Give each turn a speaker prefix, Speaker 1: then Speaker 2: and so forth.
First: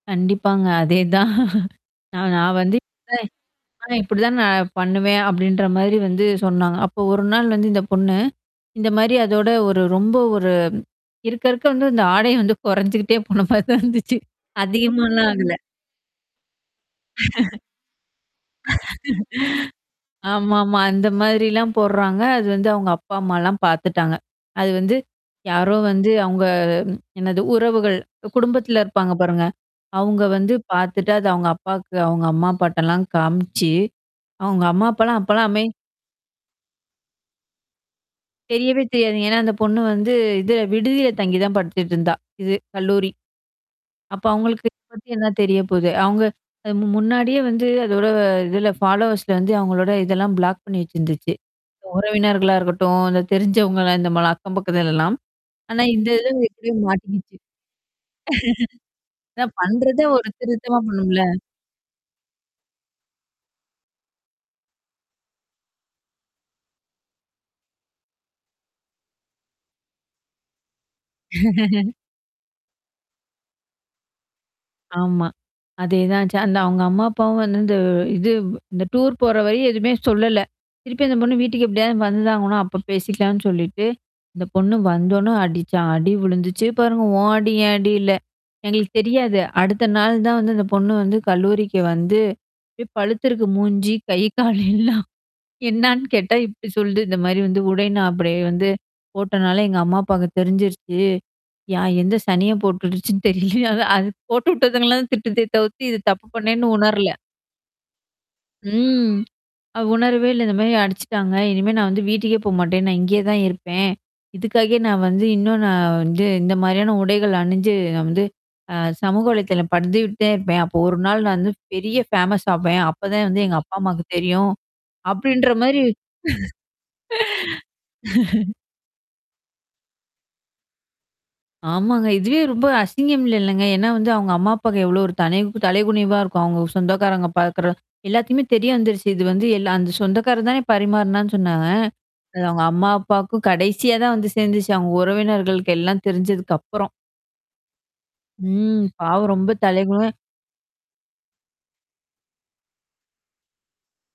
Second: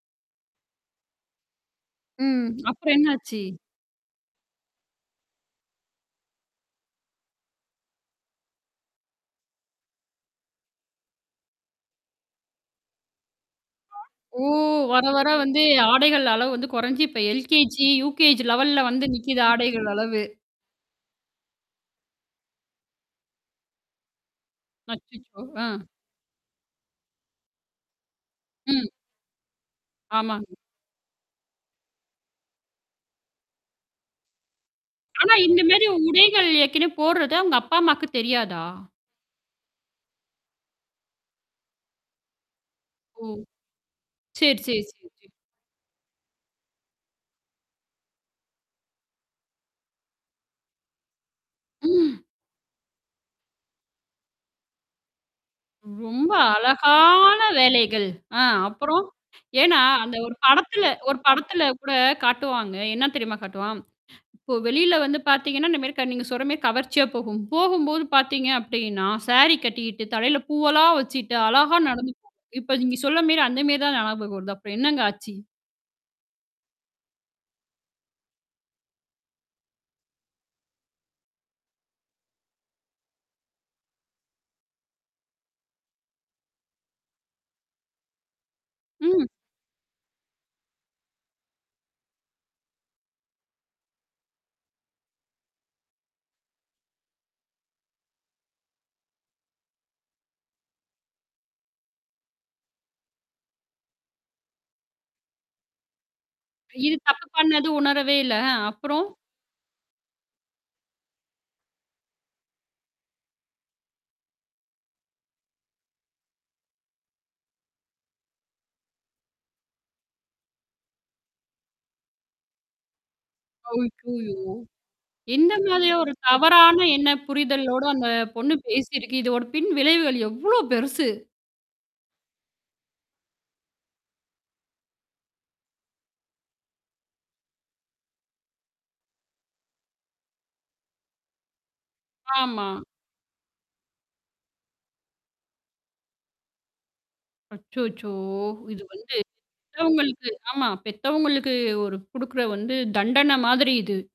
Speaker 1: கண்டிப்பாங்க. அதேதான். நா
Speaker 2: ம்.
Speaker 1: நான் வந்து
Speaker 2: அப்புறம் என்னாச்சு?
Speaker 1: [unintelligible] ஆனா இப்படிதான் நான் பண்ணுவேன் அப்படின்ற மாதிரி வந்து சொன்னாங்க. அப்போ ஒரு நாள் வந்து இந்த பொண்ணு. இந்த மாரி அதோட ஒரு ரொம்ப ஒரு இருக்க இருக்க வந்து அந்த ஆடை வந்து குறைஞ்சுகிட்டே போன மாரி தான் இருந்துச்சு.
Speaker 2: ஓ! வர வர
Speaker 1: அதிகமாலாம் ஆகல.
Speaker 2: வந்து ஆடைகள் அளவு வந்து குறைஞ்சு. இப்ப L.K.G, U.K.G லெவல்ல வந்து நிக்குது ஆடைகள் அளவு.
Speaker 1: ஆமாமா. அந்த மாதிரிலாம் போடுறாங்க. அது வந்து அவுங்க அப்பா அம்மாலாம் பார்த்துட்டாங்க. அது வந்து.
Speaker 2: அச்சச்சோ!
Speaker 1: யாரோ
Speaker 2: ஆ.
Speaker 1: வந்து அவுங்க ம். என்னது உறவுகள், அ குடும்பத்தில
Speaker 2: ம்.
Speaker 1: இருப்பாங்க பாருங்க. அவங்க
Speaker 2: ஆமாங்க.
Speaker 1: வந்து பார்த்துட்டு அது அவுங்க அப்பாக்கு அவுங்க அம்மா பாட்டெல்லாம் காமிச்சு அவுங்க அம்மா அப்பலாம்
Speaker 2: ஆனா, இந்த
Speaker 1: அப்பலாமே
Speaker 2: மாரி உடைகள் ஏர்க்கனவே போடுறது அவுங்க அப்பா அம்மாக்கு தெரியாதா?
Speaker 1: தெரியவே தெரியாது. ஏன்னா, அந்த பொண்ணு வந்து இது விடுதியில தங்கி தான் படிச்சிட்டு இருந்தா. இது கல்லூரி.
Speaker 2: ஓ.
Speaker 1: அப்ப
Speaker 2: சரி,
Speaker 1: அவங்களுக்கு
Speaker 2: சரி,
Speaker 1: பத்தி
Speaker 2: சரி.
Speaker 1: என்னா தெரிய போகுது. அவங்க அது மு முன்னாடியே வந்து அதோட இதுல ஃபாலோவர்ஸ்ல வந்து அவங்களோட இதெல்லாம் பிளாக் பண்ணி வச்சிருந்துச்சு.
Speaker 2: ம்.
Speaker 1: உறவினர்களா இருக்கட்டும், இந்த தெரிஞ்சவங்கள இந்த மாலா அக்கம் பக்கத்துலல்லாம். ஆனா இந்த
Speaker 2: ரொம்ப
Speaker 1: இதல்ல எப்படியே மாட்டங்கிச்சு.
Speaker 2: அழகான வேலைகள். அ அப்புறம்
Speaker 1: அதா
Speaker 2: ஏன்னா
Speaker 1: பண்றதே
Speaker 2: அந்த
Speaker 1: ஒரு
Speaker 2: ஒரு
Speaker 1: திருத்தமா
Speaker 2: படத்துல ஒரு
Speaker 1: பண்ணும்ல.
Speaker 2: படத்துல கூட காட்டுவாங்க. என்ன தெரியுமா காட்டுவான்? இப்போ வெளியில வந்து பாத்தீங்கன்னா, இந்த மாரி க நீங்க சொல்ற மாரி கவர்ச்சியா போகும். போகும்போது பாத்தீங்க அப்டின்னா, சாரி கட்டிக்கிட்டு தலையில பூவெலாம் வச்சுட்டு அழகா நடந்து போ. இப்ப நீங்க சொல்ல மேரி அந்த மேரி தான் நியாபகம் வருது. அப்புறம் என்னங்க
Speaker 1: ஆமா.
Speaker 2: ஆச்சு?
Speaker 1: அதேதான் ஆச்சு. அந்த அவுங்க அம்மா அப்பாவும் வந்து இந்த இது வ் இந்த டூர் போற வரையும் எதுவுமே சொல்லல. திருப்பி அந்த பொண்ணு வீட்டுக்கு எப்படியாவது வந்துதா ஆகணும் அப்ப பேசிக்கலான்னு சொல்லிட்டு. அந்த பொண்ணு வந்தோனே அடிச்சா அடி விழுந்துச்சு பாருங்க ஓ அடி ஏன் அடி இல்ல. எங்களுக்கு
Speaker 2: ம்.
Speaker 1: தெரியாது. அடுத்த நாள் தான் வந்து அந்த பொண்ணு வந்து கல்லூரிக்கு வந்து இப் பழுத்தருக்கு மூஞ்சி கை கால எல்லாம். என்னான்னு கேட்டா இப்படி சொல்து இந்த மாரி வந்து உடை நான் அப்படியே வந்து போட்டனால எங்க அம்மா அப்பாங்க தெரிஞ்சிருச்சு. யா எந்த சனியன் போட்டுடுச்சுன்னு தெரில அது போட்டு விட்டதுங்கலாம் திட்டுதே தவுத்து இது தப்பு பண்ணேன்னு
Speaker 2: இது
Speaker 1: உணரல.
Speaker 2: தப்பு பண்ணது உணரவே இல்ல. ஆ. அப்புறம்.
Speaker 1: ம். அ உணர்வே இல்ல இந்த மாரி அடிச்சுட்டாங்க. இனிமே நான் வந்து வீட்டுக்கே போமாட்டேன். நான் இங்கேயே தான் இருப்பேன். இதுக்காக நான் வந்து இன்னும் நான் வந்து இந்த மாரியான உடைகள் அணிஞ்சு நான் வந்து அ சமூக வலைதளம் பதிவிட்டுடே தான் இருப்பேன். அப்போ ஒரு நாள் நான் வந்து பெரிய ஃபேமஸ் ஆவேன். அப்பதான் வந்து எங்க அப்பா அம்மாவுக்கு
Speaker 2: ஹய்யய்யோ.
Speaker 1: தெரியும். அப்படின்ற
Speaker 2: எந்த
Speaker 1: மாரி.
Speaker 2: மாதிரி ஒரு தவறான என்ன புரிதலோட அந்த பொண்ணு பேசியிருக்கு? இதோட பின் விளைவுகள் எவ்ளோ பெருசு?
Speaker 1: ஆமாங்க. இதுவே ரொம்ப அசிங்கம் இல்லல்லங்க. ஏன்னா வந்து அவங்க அம்மா அப்பாக்கு எவ்வளோ ஒரு தலைவ் தலைகுனிவா இருக்கும். அவங்க சொந்தக்காரங்க பார்க்கற எல்லாத்தையுமே தெரிய வந்துருச்சு. இது வந்து எல்லா அந்த சொந்தக்கார தானே பரிமாறனான்னு சொன்னாங்க. அது அவங்க
Speaker 2: ஆமா.
Speaker 1: அம்மா அப்பாவுக்கும் கடைசியா தான் வந்து சேந்துச்சு. அவங்க உறவினர்களுக்கு எல்லாம் தெரிஞ்சதுக்கப்புறம்.
Speaker 2: அச்சோச்சோ! இது
Speaker 1: ம்.
Speaker 2: வந்து
Speaker 1: பாவம் ரொம்ப தலைகுணிவ
Speaker 2: பெத்தவங்களுக்கு ஆமா பெத்தவங்களுக்கு ஒரு குடுக்குற வந்து தண்டன மாதிரி இது.